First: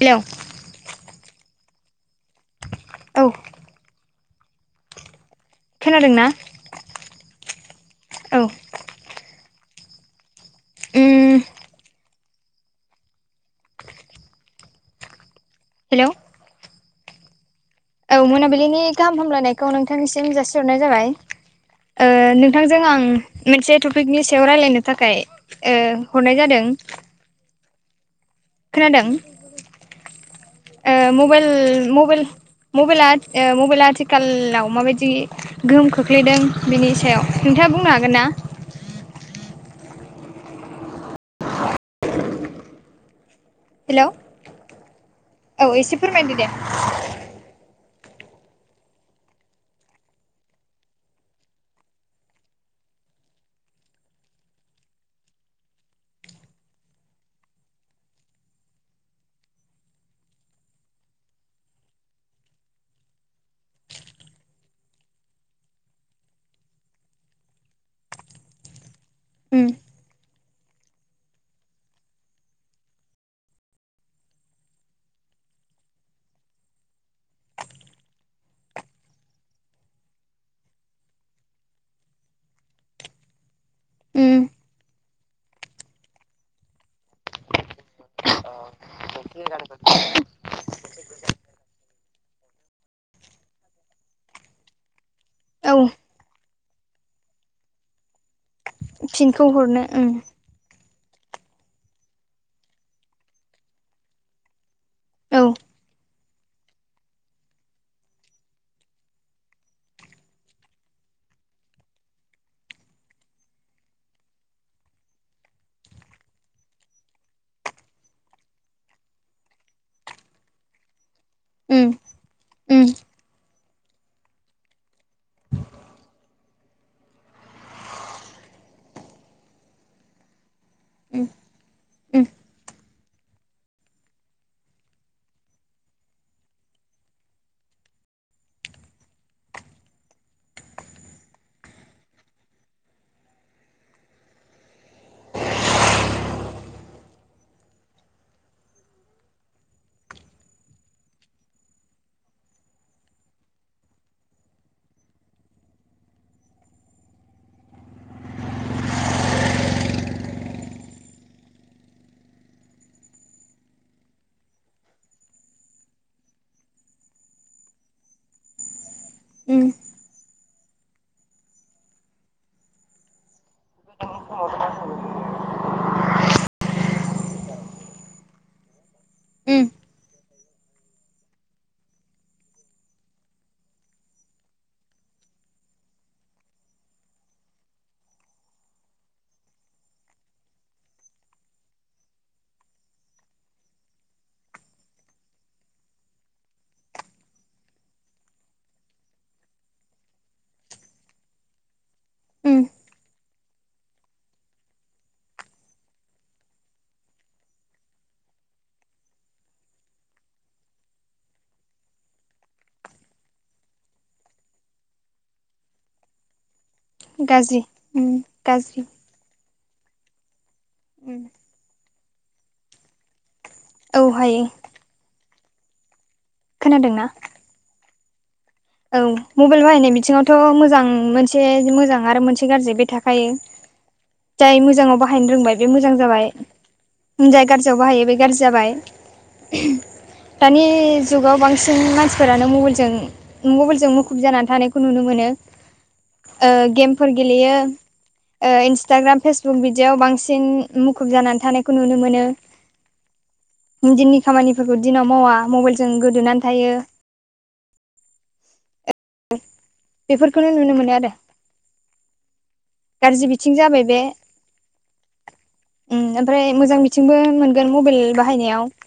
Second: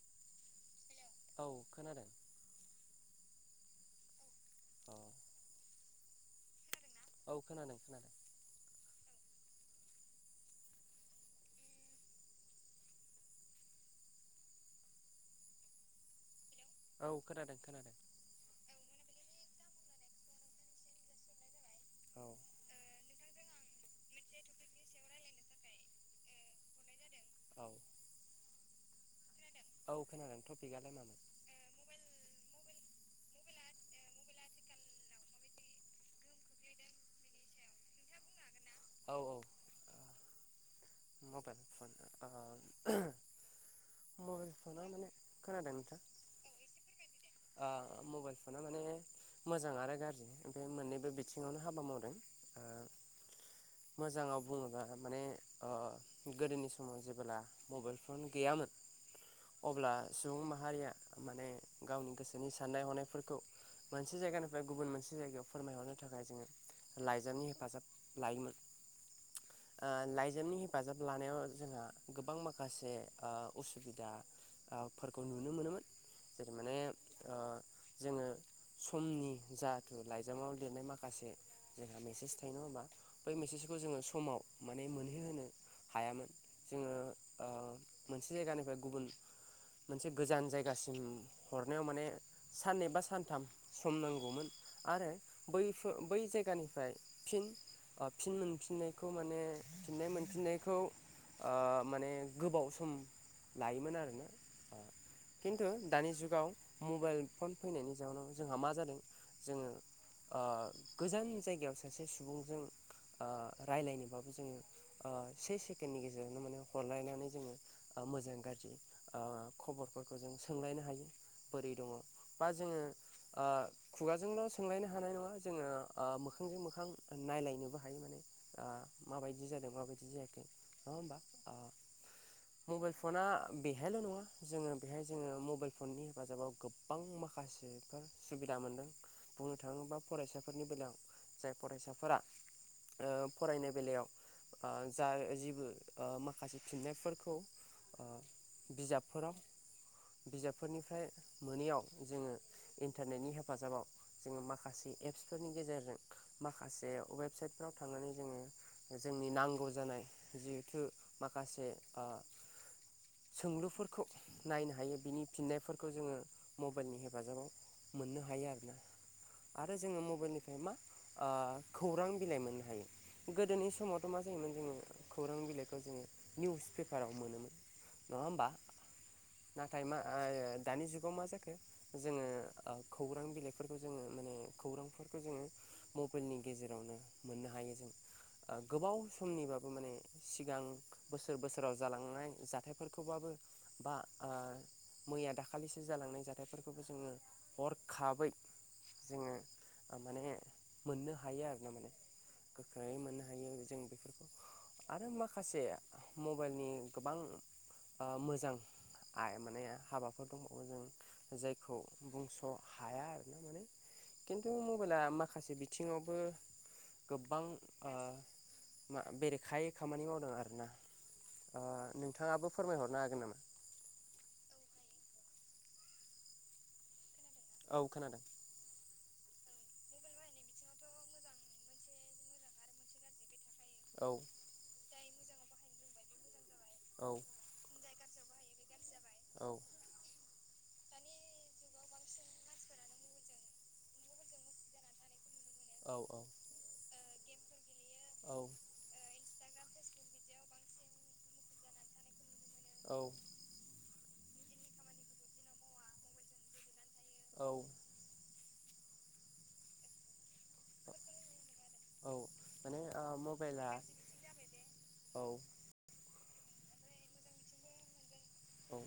Hello औ खोनादों। औ औ खोनादों ना? औ खोनादों खोनादों। औ ओम हेल' औ खोनादों खोनादों औ मोनाबिलिनि गाहाम हामलायनायखौ नोंथांनिसिम जासिहरनाय जाबाय ओ औ नों नोंथांजों आं मोनसे टपिकनि सायाव रायलायनो थाखाय ओ हरनाय जादों। औ खोनादों? औ खोनादों टपिकआलाय मामोन? मबाइ मबाइल मबाइला आथिखालाव माबायदि गोहोम खोख्लैदों बिनि सायाव नोंथाङा बुंनो हागोन ना। औ औ मबाइल फन हेलौ मबाइल फना माने खोनादों नोंथां। [unintelligible] मबाइल फना माने मोजां आरो गाज्रि बे मोननैबो बिथिङावनो हाबा मावदों। मोजाङाव बुङोबा माने ओ गोदोनि समाव जेबोब्ला मबाइल फन गैयामोन। अब्ला सुबुं माने गावनि गोसोनि साननाय हनायफोरखौ। मोनसे जायगानिफ्राय गुबुन मोनसे जायगायाव फोरमायहरनो थाखाय जोङो लाइजामनि हेफाजाब लायोमोन उम ओ लाय लायजामनि हेफाजाब लानायाव जोंहा गोबां माखासे ओ उसुबिदा फोरखौ नुनो मोनोमोन जेरै माने जोङो समनि जाथे लाइजामाव लिरनाय माखासे जोंहा मेसेज थायो नङा होमबा बै मेसेजखौ जोङो समाव उम माने मोनहै। बि होनो हायामोन जोङो ओ मोनसे जायगानिफ्राय गुबुन। [inaudible] मोनसे गोजान जायगासिम हरनायाव माने साननै बा सानथाम सम नांगौमोन। आरो बै औ बै जायगानिफ्राय फिन फिन मोनफिननायखौ माने फिनखौ हरनो उम फिननाय मोनफिननायखौ ओ माने गोबाव सम लायोमोन आरोना। औ खिन्थु दानि जुगाव मबाइल फन फैनायनि जााहोनाव जोंहा मा जादों। जोङो ओ गोजान जायगायाव सासे सुबुंजों ओ राय्लायनोबाबो जोङो ओ से सेकेडनि गेजेरावनो माने हरलायनानै जोङो ओ मोजां गाज्रि खबरफोरखौ जों सोंलायनो हायो बोरै दङ उम बा उम जोङो खुगाजोंल' सोंलायनो हानाय नङा जोङो मोखांजों मोखां नायलायनोबो हायो माने ओ माबायदि जादों माबायदि जायाखै नङा होमबा उम उम मबाइल फना बेहायल' नङा जोङो बेहाय जोङो मबाइल फननि हेफाजाबाव गोबां माखासेफोर सुबिदा मोन्दों बुंनो थाङोबा फरायसाफोरनि बेलायाव जाय फरायसाफोरा ओ फरायनाय बेलायाव ओ जा जेबो ओ माखासे फिन्नायफोरखौ ओ। बिजाबफोराव बिजाबफोरनिफ्राय मोनैयाव जोङो इन्टारनेटनि हेफाजाबाव जोङो माखासे एप्सफोरनि गेजेरजों माखासे वेबसाइटफोराव थांनानै जोङो जोंनि नांगौ जानाय जिहेथु माखासे ओ सोंलुफोरखौ नायनो हायो बिनि फिननायफोरखौ जोङो मबाइलनि हेफाजाबाव मोननो हायो आरो ना। उम आरो जोङो मबाइलनिफ्राय मा ओ खौरां बिलाइ मोननो हायो। गोदोनि समावथ' मा जायोमोन जोङो खौरां बिलाइखौ जोङो निउस पेपाराव मोनोमोन। नङा होमबा? उम नाथाय मा ओ दानि जुगाव मा जा खो जोङो ओ खौरां बिलाइफोरखौ जोङो माने खौरांफोरखौ जोङो मबाइलनि गेजेरावनो मोननो हायो जों। गोबाव समनिबाबो माने सिगां बोसोर-बोसोराव जालांनाय जा थायफोरखौब्लाबो बेफोरखौबाबो बा ओ मैया दाखालिसो जालांनाय जाथायफोरखौबो जोङो हरखाबै जोङो माने मोननो हायो आरो ना माने। उम गोख्रोङै मोननो हायो। हायो जों बेफोरखौ आरो माखासे मबाइलनि गोबां ओ मोजां आइ माने हाबाफोर दंबावो जों जायखौ बुंस' हाया आरो ना माने। खिन्थु मबाइला माखासे बिथिङावबो गोबां गाज्रि ओ उम गाज्रि मा बेरेखायै खामानि मावदों आरो ना। उम ओ नोंथाङाबो फोरमायहरनो हागोन नामा? औ हायो। खोनादोंना? औ खोनादों। औ मबाइल बाहायनाय बिथिङावथ' मोजां मोनसे मोजां आरो मोनसे गाज्रि बे थाखायो। [inaudible] औ जाय मोजाङाव बाहायनो रोंबाय बे मोजां जाबाय औ जाय गाज्रियाव बाहायो बे गाज्रि जाबाय। औ दानि जुगाव बांसिन मानसिफोरानो मबाइलजों मबाइलजों मुखुब जानानै थानायखौ नुनो मोनो। औ औ ओ गेमफोर गेलेयो औ ओ इन ताग्राम फेसबुक बिदियाव बांसिन मुखुब जानानै थानायखौ नुनो मोनो। औ दिननि खामानिफोरखौ दिनाव मावा मबाइलजों गोदोनानै थायो। औ बेफोरखौनो नुनो मोनो आरो। औ माने ओ गाज्रि बिथिं मबाइला जाबाय औ। ओम ओमफ्राय मोजां मिथिंबो मोनगोन मबाइल बाहायनायाव। औ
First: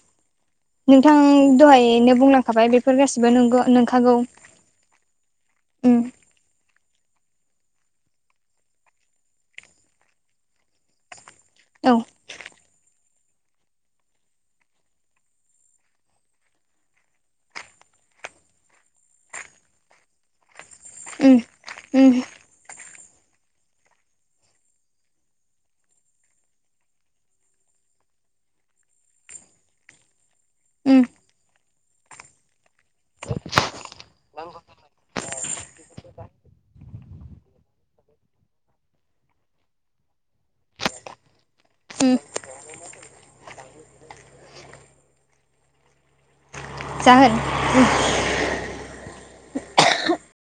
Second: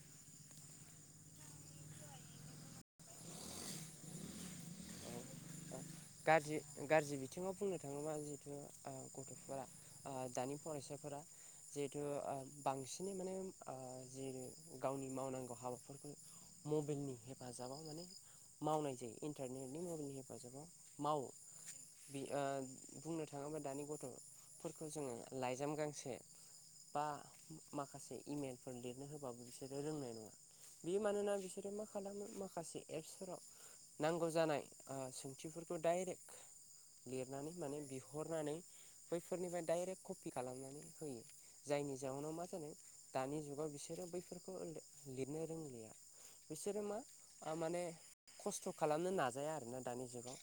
नोंथां दहायैनो बुंलांखाबाय बेफोर गासिबो नंगौ नोंखागौ। ओ उम गाज्रि गाज्रि बिथिङाव बुंनो जिहेथु ओ गथ'फोरा ओ दानि फरायसाफोरा औ जिहेथु ओ बांसिन नै माने ओ जि गावनि मावनांगौ हाबाफोरखौ मबाइलनि हेफाजाबाव माने मावनाय जायो। इन्टारनेटनि मबाइलनि [unintelligible] मावो उम उम ओ बुंनो थाङोब्ला गथ'फोरखौ जोङो लाइजाम गांसे बा माखासे इमेलफोर लिरनो होबाबो बिसोरो रोंनाय नङा। बे उम मानोना बिसोरो मा खालामो माखासे एप्सफोराव नांगौ जानाय। सोंथिफोरखौ डाइरेक्ट लिरनानै माने बिहरनानै। बैफोरनिफ्राय डाइरेक्ट कपि खालामनानै होयो। जायनि उम जाहोनाव मा जादों दानि जुगाव बिसोरो बैफोरखौ लिरनो रोंलिया। बिसोरो मा जाहोन माने खस्थ' खालामनो नाजाया आरोना दानि जुगाव।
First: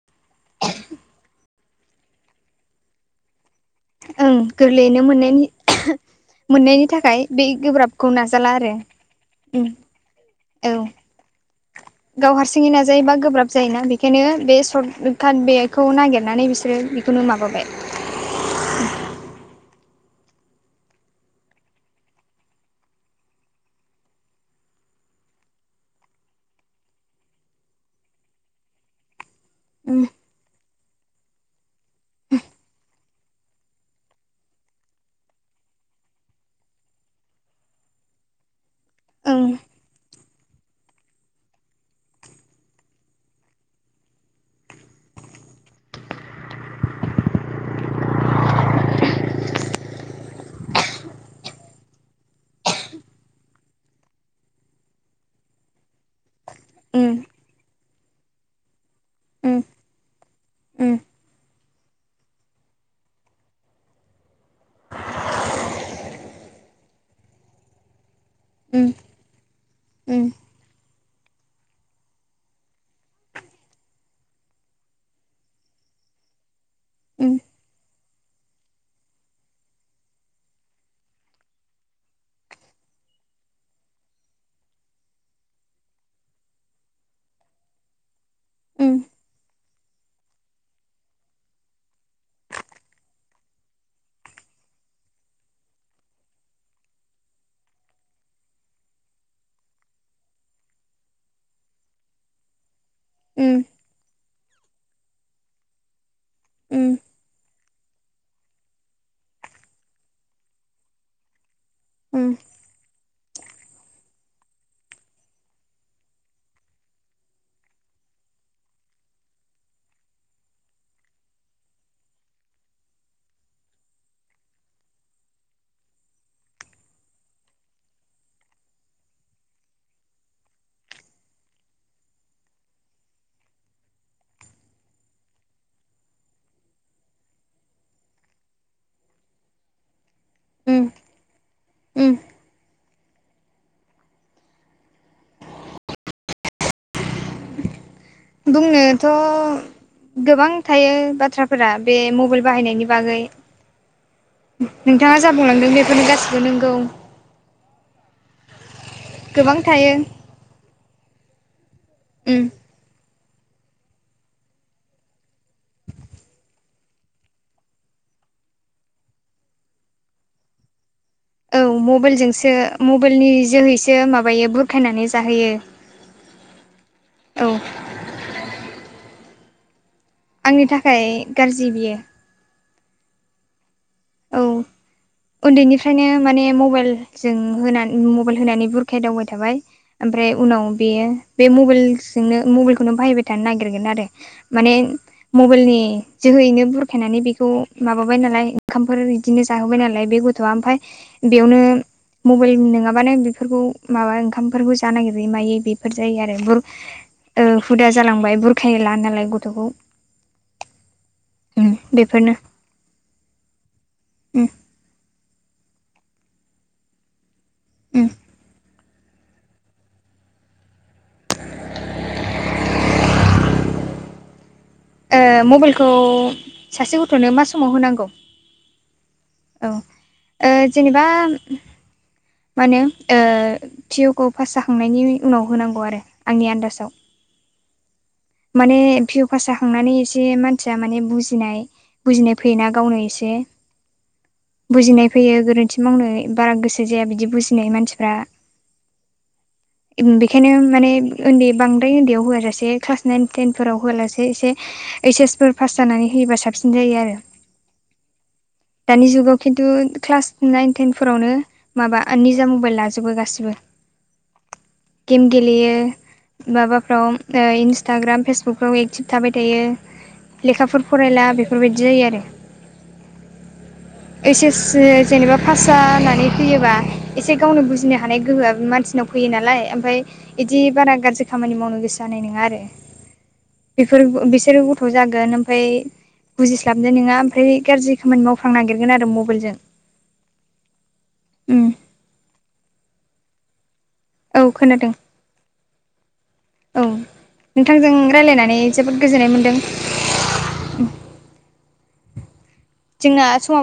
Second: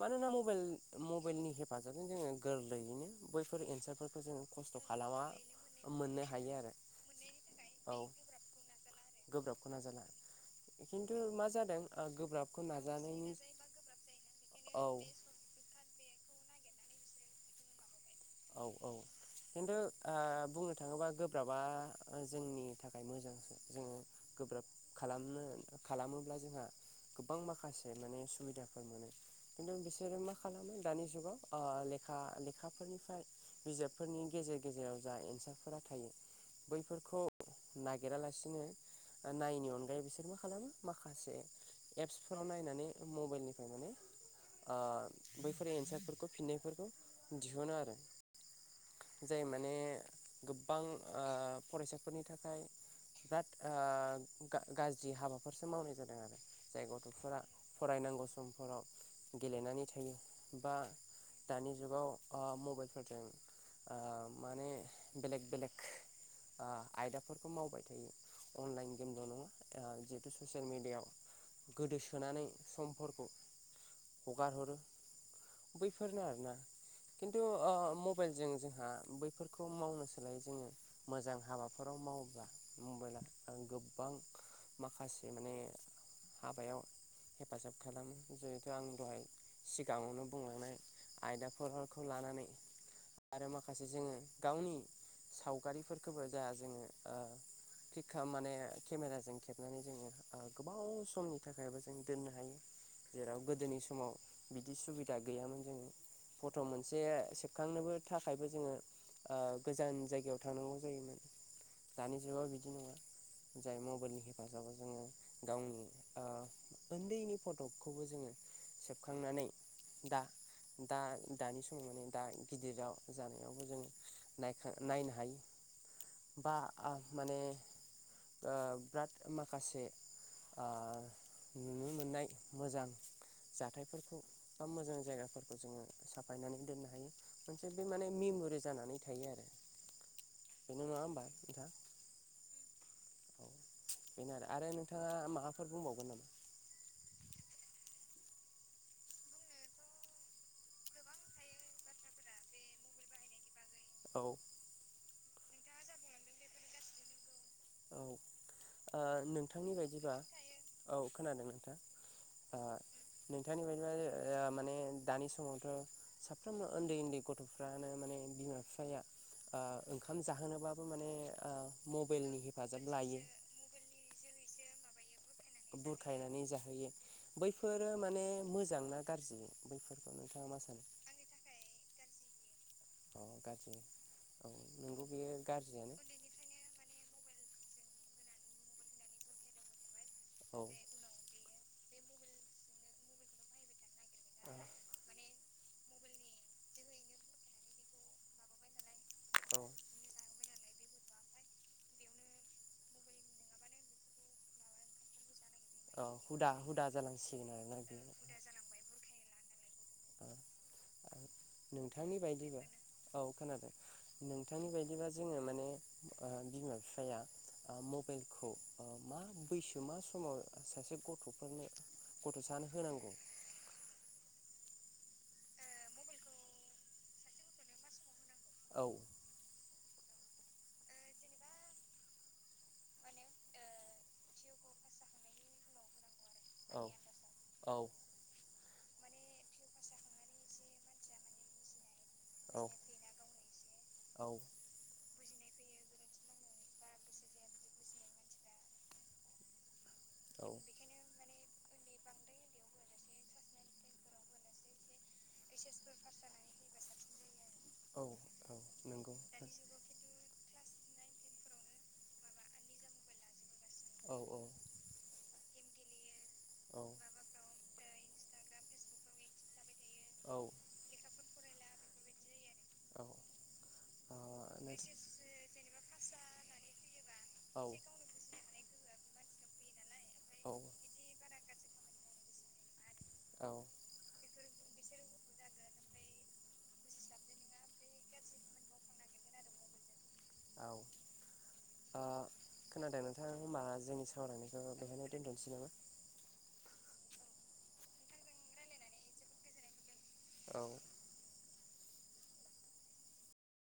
मानोना मबाइल मबाइलनि हेफाजाबजों जोङो गोरलैयैनो बैफोर एन्सार फोरखौ ओं जो खस्थ' गोरलैयैनो खालामा मोननायनि मोननो हायो आरो मोननायनि थाखाय बे गोब्राबखौ औ। नाजाला आरो उम ग्रोबाबखौ नाजाला औ खिन्थु मा जादों। आं गाव गोब्राबखौ हारसिंयै नाजायोबा नाजानायनि गोब्राब जायोना बे बेखायनो बे औ सर्ट काट बेखौ नागिरनानै बिसोरो बेखौनो माबाबाय। औ औ। खिन्थु बुंनो थाङोबा गोब्राबा जोंनि थाखाय मोजांसो। जोङो गोब्राब खालामनो खालामोब्ला जोंहा। गोबां माखासे माने सुबिदाफोर मोनो। खिन्थु उम बिसोरो मा खालामो दानि जुगाव लेखा लेखाफोरनि। बिजाबफोरनि गेजेर गेजेराव जा एन्सारफोरा थायो। बैफोरखौ नागिरालासिनो ओं नायैनायनि अनगायै बिसोर। बे मा खालामो माखासे एप्सफोराव नायनानै मबाइलनिफ्राय माने बैफोर एन्सारफोरखौ फिन्नायफोरखौ दिहुनो आरो। जाय माने गोबां फरायसाफोरनि थाखाय। बिराद गाज्रि हाबाफोरसो मावनाय जादों आरो। जाय उम गथ'फोरा फरायनांगौ समफोराव उम गेलेनानै थायो बा। दानि जुगाव मबाइल फोर। जों माने बेलेक बेलेक। आयदाफोरखौ मावबाय थायो उम उम अनलाइन गेमल' नङा। उम जिहेथु ससियेल मेडियाआव गोदोसोनानै समफोरखौ। हगार हरो बैफोरनो आरोना उम खिन्थु। मबाइलजों जोंहा बैफोरखौ मावनो सोलाय जोङो। मोजां हाबाफोराव मावोब्ला मबाइला गोबां। माखासे माने हाबायाव हेफाजाब खालामो। जिहेथु आं उम दहाय सिगाङावनो बुंलांनाय आयदाफोरखौ लानानै। आरो माखासे जोङो गावनि सावगारिफोरखौबो जा जोङो। क्लिकखा माने केमेराजों खेबनानै जोङो गोबाव समनि थाखायबो जों दोननो हायो। [inaudible] जेराव गोदोनि समाव बिदि सुबिदा गैयामोन जों फट' उम मोनसे से बखांनोबो थाखायबो जोङो गोजान जायगायाव थांनांगौ जायोमोन। दानि उम जुगाव बिदि नङा जाय मबाइलनि हेफाजाबाव जोङो गावनि। उन्दैनि फटकखौबो जोङो सेबखांनानै। दा दा दानि समाव माने दा। गिदिराव जानायावबो जों नायखा नायनो हायो। बा आ माने ओ बिराद माखासे ओ नुनो मोननाय मोजां जाथायफोरखौ बा मोजां जायगाफोरखौ जोङो साफायनानै दोननो हायो। मोनसे बे माने मेमरि जानानै थायो आरो उम नङा होमबा उम औ बेनो आरो आरो नोंथाङा माबाफोर बुंबावगोन नामा? बुंनोथ' गोबां थायो बाथ्राफोरा बे मबाइल बाहायनायनि बागै औ नोंथाङा जा बुंलांदों बेफोरनो गासिबो नोंगौ। औ ओ गोबां नोंथांनि थायो बायदिबा औ खोनादों नोंथां। उम ओ नोंथांनि बायदिबा ओ माने दानि समावथ' साफ्रोमबो उन्दै-उन्दै गथ'फ्रानो माने बिमा-बिफाया ओ ओंखाम जाहोनोबाबो माने ओ मबाइलनि हेफाजाब लायो। मबेइलनि जोहैसो माबायो बुरखायनानै जाहोयो। बुरखायनानै जाहोयो औ बैफोरो माने मोजां ना गाज्रि बैफोरखौ नोंथा आंनि थाखाय गारजि बियो। अ गाज्रि। औ नोंगौ बेयो गाज्रियानो। औ। औ उन्दैनिफ्रायनो माने मबाइलजों होना मबाइल होनानै बुरखाय दावबाय थाबाय ओमफाय उनाव बेयो बे मबाइलजोंनो मबाइलखौनो बाहायबाय थानो नागिरगोन आरो। माने मबाइलनि जोहैनो बुरखायनानै बेखौ माबाबाय नालाय। ओंखामफोर इदिनो औ। जाहोबाय नालाय बे गथ'आ ओमफाय बेयावनो औ मबाइल नोङाबानो बेफोरखौ माबा ओंखामफोरखौ जानो नागिरै मायै बे बेफोर जायो आरो हुदा बुर हुदा जालांसिगोन ओ आरोना हुदा बेयो। जालांबाय बुरखाला नालाय गथ'खौ। उम नोंथांनि बेफोरनो बायदिबा औ खोनादों। उम नोंथांनि बायदिबा जोङो माने ओ बिमा बिफाया ओ उम मबाइलखौ। अ मा बैसो मा समाव सासे गथ'फोरनो गथ' सानो होनांगौ। ओ मबाइलखौ सासे गथ'नो मा समाव होनांगौ औ। औ ओ जेनेबा मानो ओ पिअखौ पास जाखांनायनि उनाव होनांगौ आरो। आंनि आन्दाजाव औ औ। माने पिअ पास जाखांनानै एसे मानसिया माने बुजिनाय बुजिनाय फैयोना गावनो एसे। औ बुजिनाय फैयो गोरोन्थि मावनो बारा गोसो जाया बिदि बुजिनाय मानसिफ्रा। इम बेखायनो माने उन्दै बांद्राय उन्दैयाव होआ जासे क्लास नाइन टेन फोराव होआला एसे ओइस एस फोर पास जानानै होयोबा साबसिन जायो आरो। औ दानि नंगौ जुगाव खिन्थु क्लास नाइन टेनफोरावनो माबा निजा मबाइल लाजोबो गासिबो। औ औ। गेम गेलेयो औ ओ माबाफ्रव ओ इनस टाग्राम फेसबुकफ्राव एक्टिभ थाबाय थायो लेखाफोर फरायला बेफोरबायदि जायो आरो। औ ओइस एस जेनेबा पास जानानै फैयोबा एसे गावनो बुजिनो माने गोहोआ मानसिनाव फैयो नालाय ओमफ्राय औ इदि बारा गाज्रि खामानि मावनो गोसो जानाय नोङा आरो। औ। बेफोर बिसोरो गथ' जागोन ओमफ्राय बुजिस्लाबनो नोङा ओमफ्राय गाज्रि खामानि मावफ्लांनो नागिरगोन आरो मबेलजों औ ओ खोनादों नोंथां ओमबा जोंनि औ सावरायनायखौ खोनादों बेहायनो दोनथ'नोसै नामा? औ नोंथांजों रायलायनानै जोबोद गोजोननाय मोन्दों। औ जोङा समाबो